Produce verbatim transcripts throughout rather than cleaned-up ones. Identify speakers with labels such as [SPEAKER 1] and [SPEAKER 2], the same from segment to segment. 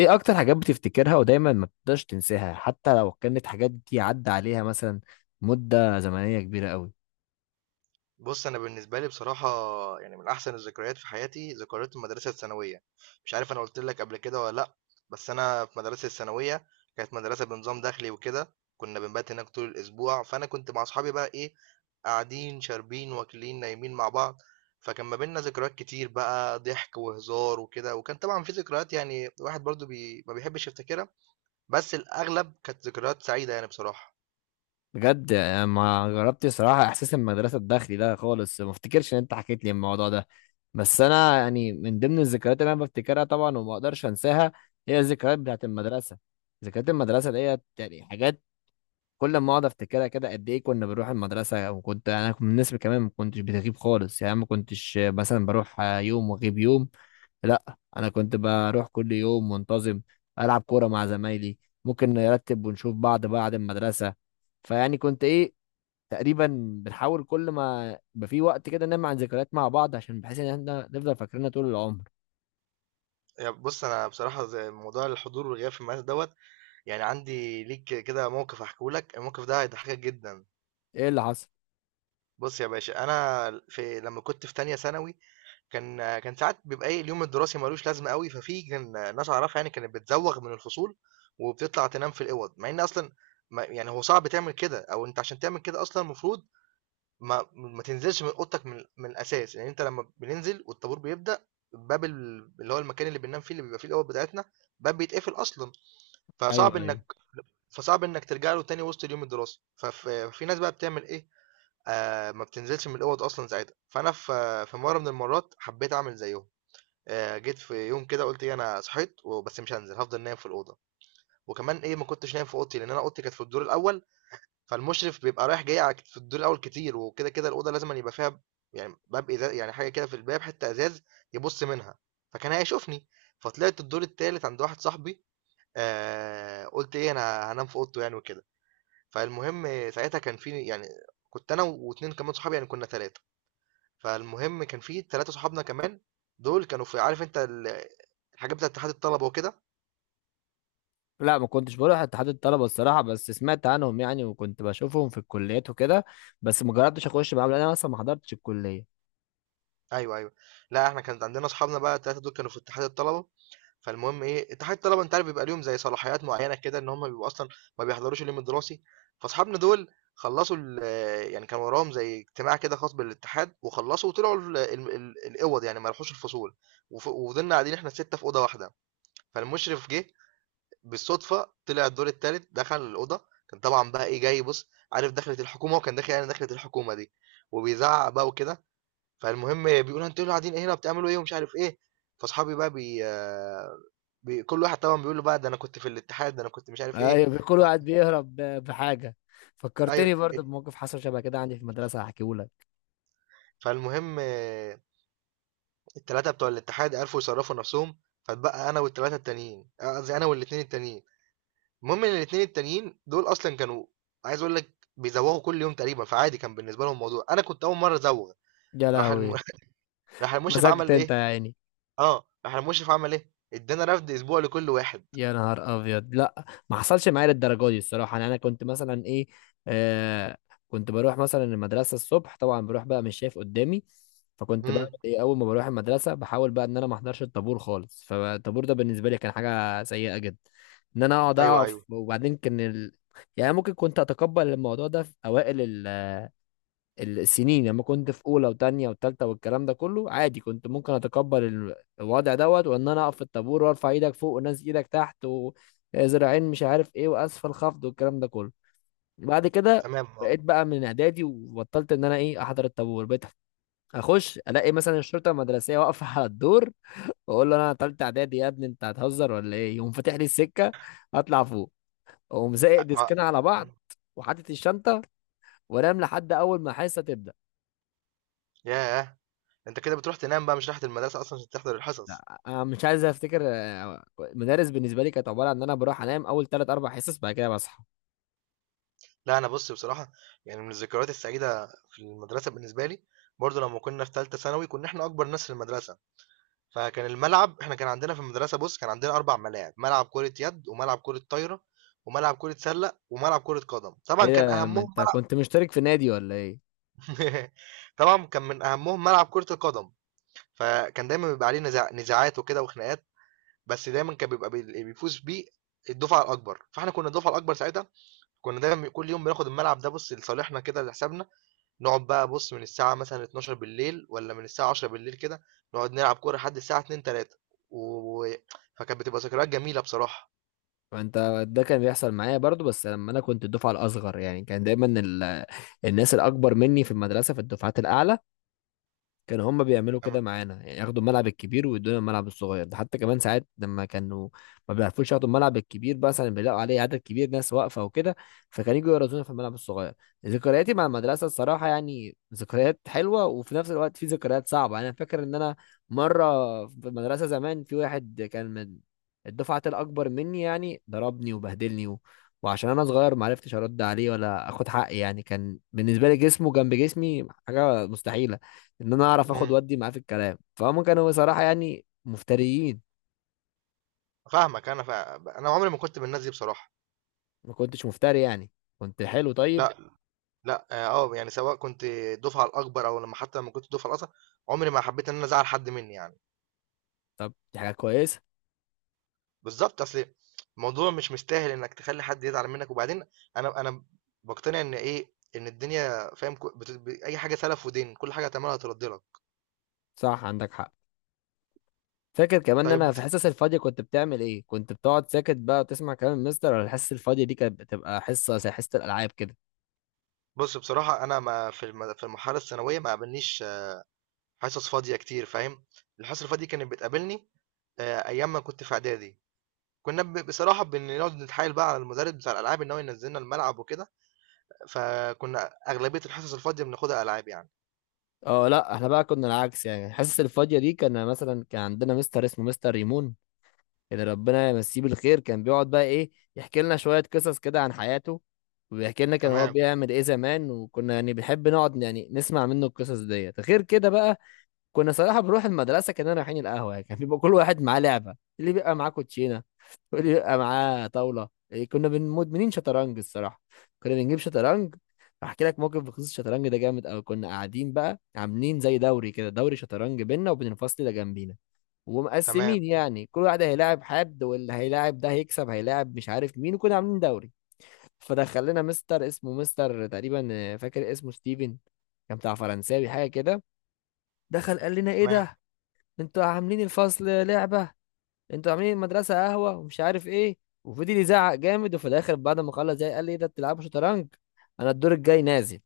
[SPEAKER 1] ايه اكتر حاجات بتفتكرها ودايما ما بتقدرش تنساها حتى لو كانت حاجات دي عدى عليها مثلا مدة زمنية كبيرة قوي.
[SPEAKER 2] بُص، أنا بالنسبة لي بصراحة يعني من أحسن الذكريات في حياتي ذكريات المدرسة الثانوية، مش عارف أنا قُلت لك قبل كده والّا لأ، بس أنا في مدرستي الثانوية كانت مدرسة بنظام داخلي وكده، كنا بنبات هناك طول الأسبوع، فأنا كنت مع أصحابي بقى إيه، قاعدين، شاربين، واكلين، نايمين مع بعض، فكان ما بيننا ذكريات كتير بقى ضحك وهزار وكده، وكان طبعًا في ذكريات يعني الواحد برضه بي ما بيحبش يفتكرها، بس الأغلب كانت ذكريات سعيدة يعني بصراحة.
[SPEAKER 1] بجد يعني ما جربت صراحة احساس المدرسة الداخلي ده خالص، ما افتكرش ان انت حكيت لي الموضوع ده. بس انا يعني من ضمن الذكريات اللي انا بفتكرها طبعا وما اقدرش انساها هي الذكريات بتاعت المدرسة. ذكريات المدرسة ديت يعني حاجات كل ما اقعد افتكرها كده قد ايه. كنا بنروح المدرسه، وكنت انا كنت من الناس اللي كمان ما كنتش بتغيب خالص، يعني ما كنتش مثلا بروح يوم واغيب يوم. لا، انا كنت بروح كل يوم منتظم، العب كوره مع زمايلي، ممكن نرتب ونشوف بعض بعد المدرسه. فيعني كنت ايه تقريبا، بنحاول كل ما يبقى في وقت كده نعمل عن ذكريات مع بعض عشان بحيث ان احنا نفضل فاكرينها طول العمر.
[SPEAKER 2] يا بص انا بصراحه زي موضوع الحضور والغياب في المدرسه دوت، يعني عندي ليك كده موقف احكيه لك، الموقف ده هيضحكك جدا.
[SPEAKER 1] ايه اللي حصل؟
[SPEAKER 2] بص يا باشا انا في لما كنت في تانية ثانوي كان كان ساعات بيبقى ايه، اليوم الدراسي ملوش لازمه قوي، ففي كان ناس اعرفها يعني كانت بتزوغ من الفصول وبتطلع تنام في الاوض، مع ان اصلا ما يعني هو صعب تعمل كده، او انت عشان تعمل كده اصلا المفروض ما ما تنزلش من اوضتك من, من الاساس، يعني انت لما بننزل والطابور بيبدا، باب ال- اللي هو المكان اللي بننام فيه اللي بيبقى فيه الاوض بتاعتنا، باب بيتقفل اصلا،
[SPEAKER 1] ايوه
[SPEAKER 2] فصعب
[SPEAKER 1] ايوه.
[SPEAKER 2] إنك فصعب إنك ترجع له تاني وسط اليوم الدراسي فف- ففي ناس بقى بتعمل إيه، آه ما بتنزلش من الأوض أصلا ساعتها. فأنا في في مرة من المرات حبيت أعمل زيهم. آه، جيت في يوم كده قلت إيه، أنا صحيت وبس مش هنزل، هفضل نايم في الأوضة. وكمان إيه، ما كنتش نايم في أوضتي لأن أنا أوضتي كانت في الدور الأول، فالمشرف بيبقى رايح جاي على- في الدور الأول كتير، وكده كده الأوضة لازم يبقى فيها يعني باب إزاز، يعني حاجة كده في الباب حتة إزاز يبص منها، فكان هيشوفني. فطلعت الدور التالت عند واحد صاحبي، آه، قلت إيه، أنا هنام في أوضته يعني وكده. فالمهم ساعتها كان في يعني كنت أنا و2 كمان صحابي، يعني كنا تلاتة. فالمهم كان في تلاتة صحابنا كمان، دول كانوا في عارف أنت ال الحاجات بتاعة اتحاد الطلبة وكده.
[SPEAKER 1] لا ما كنتش بروح اتحاد الطلبه الصراحه، بس سمعت عنهم يعني وكنت بشوفهم في الكليات وكده، بس ما جربتش اخش معاهم لان انا اصلا ما حضرتش الكليه.
[SPEAKER 2] أيوه، أيوه. لأ إحنا كانت عندنا صحابنا بقى التلاتة دول كانوا في اتحاد الطلبة، فالمهم إيه، اتحاد الطلبة أنت عارف بيبقى ليهم زي صلاحيات معينة كده إن هم بيبقوا أصلًا ما بيحضروش اليوم الدراسي، فاصحابنا دول خلّصوا ال يعني كان وراهم زي اجتماع كده خاص بالاتحاد، وخلّصوا وطلعوا ال ال ال الأوَض يعني ما راحوش الفصول، وف وفضلنا قاعدين إحنا الستة في أوضة واحدة، فالمشرف جه بالصدفة طلع الدور التالت دخل الأوضة، كان طبعًا بقى إيه جاي بُص عارف دخلة الحكومة، وكان داخل يعني دخلة الحكومة دي، وبيزعّق بقى وكده، فالمهم بيقول له: "أنتم إيه اللي قاعدين ايه هنا وبتعملوا إيه؟" ومش عارف إيه، فاصحابي بقى بي آه، بي كل واحد طبعًا بيقول له بقى: "ده أنا كنت في الاتحاد، ده أنا كنت مش عارف إيه."
[SPEAKER 1] ايوه كل
[SPEAKER 2] ف
[SPEAKER 1] واحد بيهرب ب- بحاجه.
[SPEAKER 2] أيوه،
[SPEAKER 1] فكرتني برضه بموقف حصل شبه كده عندي في المدرسه هحكيهولك.
[SPEAKER 2] فالمهم التلاتة بتوع الاتحاد عرفوا يصرّفوا نفسهم، فاتبقى أنا والتلاتة التانيين، أ قصدي أنا والاتنين التانيين. المهم ان الاتنين التانيين دول اصلا كانوا، عايز اقول لك، بيزوغوا كل يوم تقريبا، فعادي كان بالنسبه لهم الموضوع، انا كنت اول مره ازوغ.
[SPEAKER 1] يا
[SPEAKER 2] راح الم...
[SPEAKER 1] لهوي!
[SPEAKER 2] راح المشرف
[SPEAKER 1] مسكت
[SPEAKER 2] عمل
[SPEAKER 1] انت
[SPEAKER 2] ايه،
[SPEAKER 1] يا عيني.
[SPEAKER 2] اه راح المشرف عمل ايه، ادانا رفد اسبوع لكل واحد.
[SPEAKER 1] يا نهار ابيض! لا ما حصلش معايا للدرجه دي الصراحه، يعني انا كنت مثلا ايه آه كنت بروح مثلا المدرسه الصبح، طبعا بروح بقى مش شايف قدامي، فكنت بقى
[SPEAKER 2] امم
[SPEAKER 1] ايه اول ما بروح المدرسه بحاول بقى ان انا ما احضرش الطابور خالص. فالطابور ده بالنسبه لي كان حاجه سيئه جدا ان انا اقعد
[SPEAKER 2] ايوه،
[SPEAKER 1] اقف،
[SPEAKER 2] ايوه.
[SPEAKER 1] وبعدين كان ال... يعني ممكن كنت اتقبل الموضوع ده في اوائل السنين لما كنت في اولى وتانية وتالتة والكلام ده كله عادي، كنت ممكن اتقبل ال- الوضع دوت وان انا اقف في الطابور وارفع ايدك فوق وناس ايدك تحت وذراعين مش عارف ايه واسفل خفض والكلام ده كله. بعد كده
[SPEAKER 2] تمام، اه.
[SPEAKER 1] بقيت بقى من اعدادي وبطلت ان انا ايه احضر الطابور. بقيت اخش الاقي مثلا الشرطه المدرسيه واقفه على الدور، واقول له انا تالتة اعدادي يا ابني انت هتهزر ولا ايه، يقوم فاتح لي السكه، اطلع فوق، اقوم زائق
[SPEAKER 2] ما...
[SPEAKER 1] ديسكنا على بعض وحاطط الشنطه وانام لحد اول ما حصه تبدا.
[SPEAKER 2] ياه، انت كده بتروح تنام بقى مش رايح المدرسه اصلا عشان تحضر الحصص.
[SPEAKER 1] أنا مش عايز افتكر آه، مدارس بالنسبه لي كانت عباره عن ان انا بروح انام اول ثلاث اربع حصص بعد كده بصحى.
[SPEAKER 2] لا انا بص بصراحه يعني من الذكريات السعيده في المدرسه بالنسبه لي، برضو لما كنا في ثالثه ثانوي كنا احنا اكبر ناس في المدرسه، فكان الملعب احنا كان عندنا في المدرسة، بص كان عندنا أربع ملاعب: ملعب كرة يد، وملعب كرة طايرة، وملعب كرة سلة، وملعب كرة قدم.
[SPEAKER 1] ايه
[SPEAKER 2] طبعا كان
[SPEAKER 1] ده، ما
[SPEAKER 2] أهمهم
[SPEAKER 1] انت
[SPEAKER 2] ملعب
[SPEAKER 1] كنت مشترك في نادي ولا ايه؟
[SPEAKER 2] طبعا كان من أهمهم ملعب كرة القدم، فكان دايما بيبقى عليه نزاع... نزاعات وكده وخناقات، بس دايما كان بيبقى بي- اللي بيفوز بيه الدفعة الأكبر، فاحنا كنا الدفعة الأكبر ساعتها، كنا دايما كل يوم بناخد الملعب ده بص لصالحنا كده لحسابنا، نقعد بقى بُص من الساعة مثلًا اتناشر والّا من الساعة عشرة كده، نقعد نلعب كورة لحد الساعة اتنين، تلاتة. و فكانت بتبقى ذكريات جميلة بصراحة.
[SPEAKER 1] ما انت ده كان بيحصل معايا برضو، بس لما انا كنت الدفعه الاصغر يعني كان دايما ال... الناس الاكبر مني في المدرسه في الدفعات الاعلى كان هم بيعملوا كده
[SPEAKER 2] تمام.
[SPEAKER 1] معانا، يعني ياخدوا الملعب الكبير ويدونا الملعب الصغير ده. حتى كمان ساعات لما كانوا ما بيعرفوش ياخدوا الملعب الكبير مثلا بيلاقوا عليه عدد كبير ناس واقفه وكده، فكانوا يجوا يرزونا في الملعب الصغير. ذكرياتي مع المدرسه الصراحه يعني ذكريات حلوه، وفي نفس الوقت في ذكريات صعبه. يعني انا فاكر ان انا مره في المدرسه زمان في واحد كان من الدفعه الاكبر مني يعني ضربني وبهدلني و... وعشان انا صغير ما عرفتش ارد عليه ولا اخد حقي، يعني كان بالنسبه لي جسمه جنب جسمي حاجه مستحيله ان انا اعرف اخد
[SPEAKER 2] إمم.
[SPEAKER 1] ودي معاه في الكلام. فهم كانوا بصراحه يعني مفتريين.
[SPEAKER 2] فاهمك أنا ف أنا عمري ما كنت من الناس دي بصراحة.
[SPEAKER 1] ما كنتش مفتري يعني، كنت حلو طيب.
[SPEAKER 2] لأ، لأ، آه، آه، يعني سواء كنت الدفعة الأكبر أو لمّا حتى لمّا كنت الدفعة الأصغر، عمري ما حبيت إن أنا أزعّل حد منّي يعني.
[SPEAKER 1] طب دي حاجه كويسه.
[SPEAKER 2] بالضبط، أصل الموضوع مش مستاهل إنّك تخلّي حد يزعل منّك، وبعدين أنا أنا باقتنع إن إيه، إن الدنيا فاهم ك بت ب أي حاجة سَلَف ودِين، كل حاجة هتعملها هترَد لك.
[SPEAKER 1] صح عندك حق. فاكر كمان ان
[SPEAKER 2] طيب،
[SPEAKER 1] انا في الحصص الفاضيه كنت بتعمل ايه، كنت بتقعد ساكت بقى وتسمع كلام المستر، ولا الحصص الفاضيه دي كانت بتبقى حصه زي حصه الالعاب كده؟
[SPEAKER 2] بُص، بصراحة أنا ما في الم في المرحلة الثانوية ما قابلنيش آه، حصص فاضية كتير فاهم، الحصص الفاضية كانت بتقابلني آآ أيام ما كنت في إعدادي، كنا ب بصراحة بنقعد نتحايل بقى على المدرس بتاع الألعاب إن هو ينزلنا الملعب وكده، فكنا أغلبية الحصص الفاضية بناخدها ألعاب يعني.
[SPEAKER 1] اه لا، احنا بقى كنا العكس. يعني الحصص الفاضيه دي كان مثلا كان عندنا مستر اسمه مستر ريمون، اللي ربنا يمسيه بالخير، كان بيقعد بقى ايه يحكي لنا شوية قصص كده عن حياته، وبيحكي لنا كان هو
[SPEAKER 2] تمام،
[SPEAKER 1] بيعمل ايه زمان، وكنا يعني بنحب نقعد يعني نسمع منه القصص ديت. غير كده بقى كنا صراحة بنروح المدرسة كأننا رايحين القهوة، يعني كان بيبقى كل واحد معاه لعبة، اللي بيبقى معاه كوتشينة واللي بيبقى معاه طاولة، إيه، كنا بن- مدمنين شطرنج الصراحة. كنا بنجيب شطرنج. هحكي لك موقف بخصوص الشطرنج ده جامد أوي. كنا قاعدين بقى عاملين زي دوري كده، دوري شطرنج بينا وبين الفصل اللي جنبينا،
[SPEAKER 2] تمام،
[SPEAKER 1] ومقسمين يعني كل واحد هيلاعب حد، واللي هيلاعب ده هيكسب هيلاعب مش عارف مين، وكنا عاملين دوري. فدخل لنا مستر اسمه مستر تقريبا آه، فاكر اسمه ستيفن، كان بتاع فرنساوي حاجه كده. دخل قال لنا ايه
[SPEAKER 2] تمام.
[SPEAKER 1] ده، انتوا عاملين الفصل لعبه، انتوا عاملين المدرسه قهوه ومش عارف ايه، وفضل يزعق جامد. وفي الاخر بعد ما خلص زي، قال لي ايه ده بتلعبوا شطرنج، انا الدور الجاي نازل.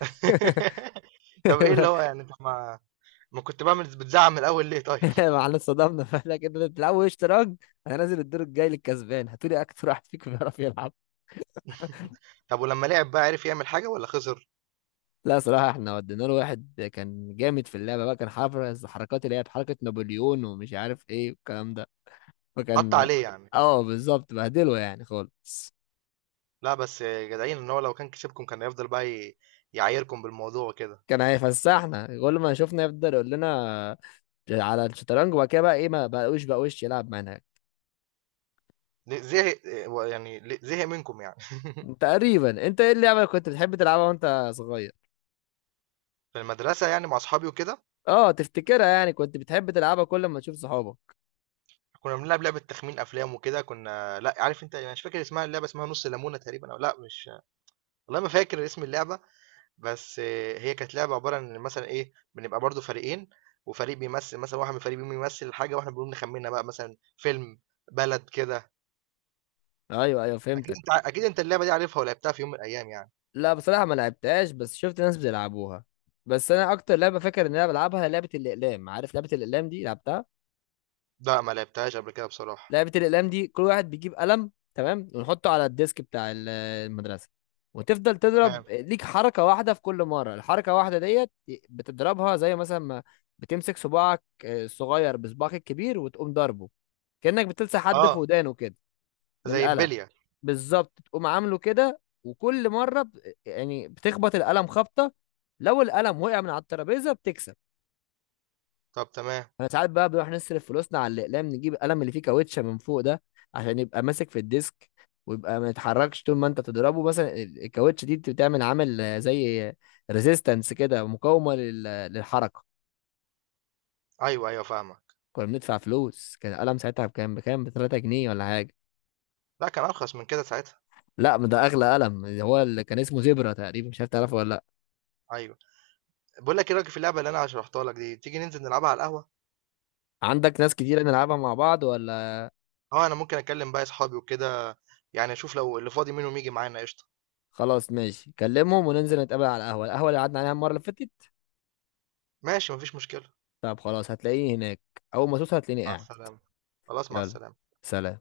[SPEAKER 2] طب إيه اللي هو يعني، طب ما ما كنت باعمل بتزعق من الأول ليه طيب؟
[SPEAKER 1] احنا اتصدمنا، فقال لك انتوا بتلعبوا ايه شطرنج، انا نازل الدور الجاي للكسبان هاتولي اكتر واحد فيكم بيعرف يلعب.
[SPEAKER 2] طب ولمّا لعب بقى عرف يعمل حاجة والّا خسر؟
[SPEAKER 1] لا صراحة احنا ودينا له واحد كان جامد في اللعبة بقى، كان حافظ حركات اللي هي حركة نابليون ومش عارف ايه والكلام ده،
[SPEAKER 2] حَط
[SPEAKER 1] فكان.
[SPEAKER 2] عليه يعني.
[SPEAKER 1] اه بالظبط بهدله يعني خالص.
[SPEAKER 2] لا بس جدعين، ان هو لو كان كسبكم كان هيفضل بقى ي- يعايركم بالموضوع وكده.
[SPEAKER 1] كان هيفسحنا، كل ما شفنا يفضل يقول لنا على الشطرنج. وبعد كده بقى ايه ما بقوش بقوش يلعب معانا.
[SPEAKER 2] ليه- زهق يعني، ليه- زهق منكم يعني.
[SPEAKER 1] تقريبا. انت ايه اللعبة اللي كنت بتحب تلعبها وانت صغير؟
[SPEAKER 2] في المدرسه يعني مع اصحابي وكده
[SPEAKER 1] اه تفتكرها، يعني كنت بتحب تلعبها كل ما تشوف صحابك.
[SPEAKER 2] كنا بنلعب لعبه تخمين افلام وكده، كنا لا عارف انت، انا مش فاكر اسمها اللعبه، اسمها نص ليمونه تقريبا، او لا مش، والله ما فاكر اسم اللعبه. بس آه، هي كانت لعبه عباره عن مثلا ايه، بنبقى برضو فريقين، وفريق بيمثل مثلا، واحد من الفريقين بيمثل الحاجه واحنا بنقوم نخمنها بقى، مثلا فيلم، بلد كده.
[SPEAKER 1] ايوه ايوه
[SPEAKER 2] اكيد
[SPEAKER 1] فهمتك.
[SPEAKER 2] انت اكيد انت اللعبه دي عارفها ولعبتها في يوم من الايام يعني.
[SPEAKER 1] لا بصراحة ما لعبتهاش، بس شفت ناس بيلعبوها. بس انا اكتر لعبة فاكر ان انا بلعبها هي لعبة الاقلام. عارف لعبة الاقلام دي، لعبتها؟
[SPEAKER 2] لا ما لعبتهاش قبل كده بصراحه.
[SPEAKER 1] لعبة الاقلام دي كل واحد بيجيب قلم، تمام، ونحطه على الديسك بتاع ال- المدرسة، وتفضل تضرب
[SPEAKER 2] تمام.
[SPEAKER 1] ليك حركة واحدة في كل مرة. الحركة واحدة ديت بتضربها زي مثلا ما بتمسك صباعك آه، الصغير بصباعك الكبير وتقوم ضربه، كأنك بتلسع حد في
[SPEAKER 2] آه،
[SPEAKER 1] ودانه كده من
[SPEAKER 2] زي
[SPEAKER 1] القلم.
[SPEAKER 2] البلية.
[SPEAKER 1] بالظبط تقوم عامله كده، وكل مرة ب... يعني بتخبط القلم خبطة. لو القلم وقع من على الترابيزة بتكسب.
[SPEAKER 2] طب تمام.
[SPEAKER 1] انا ساعات بقى بنروح نصرف فلوسنا على الأقلام، نجيب القلم اللي فيه كاوتشة من فوق ده عشان يبقى ماسك في الديسك، ويبقى ما يتحركش طول ما انت تضربه. مثلا ال- الكاوتشة دي بتعمل عامل آه، زي ريزيستنس كده، مقاومة لل... للحركة.
[SPEAKER 2] أيوه، أيوه فاهمك.
[SPEAKER 1] كنا بندفع فلوس، كان القلم ساعتها بكام بكام ب ثلاثة جنيه ولا حاجة.
[SPEAKER 2] لأ كان أرخص من كده ساعتها.
[SPEAKER 1] لا ما ده اغلى قلم، هو اللي كان اسمه زبرة تقريبا، مش عارف تعرفه ولا لا.
[SPEAKER 2] أيوه. باقول لك إيه رأيك في اللعبة اللي أنا شرحتها لك دي، تيجي ننزل نلعبها على القهوة؟
[SPEAKER 1] عندك ناس كتير نلعبها مع بعض ولا؟
[SPEAKER 2] آه، أنا ممكن أكلم باقي أصحابي وكده، يعني أشوف لو اللي فاضي منهم ييجي معانا قشطة.
[SPEAKER 1] خلاص ماشي، كلمهم وننزل نتقابل على القهوة، القهوة اللي قعدنا عليها المرة اللي فاتت.
[SPEAKER 2] ماشي، ما فيش مشكلة.
[SPEAKER 1] طب خلاص هتلاقيني هناك، أول ما توصل هتلاقيني
[SPEAKER 2] مع
[SPEAKER 1] قاعد.
[SPEAKER 2] السلامة. خلاص مع
[SPEAKER 1] يلا،
[SPEAKER 2] السلامة.
[SPEAKER 1] سلام.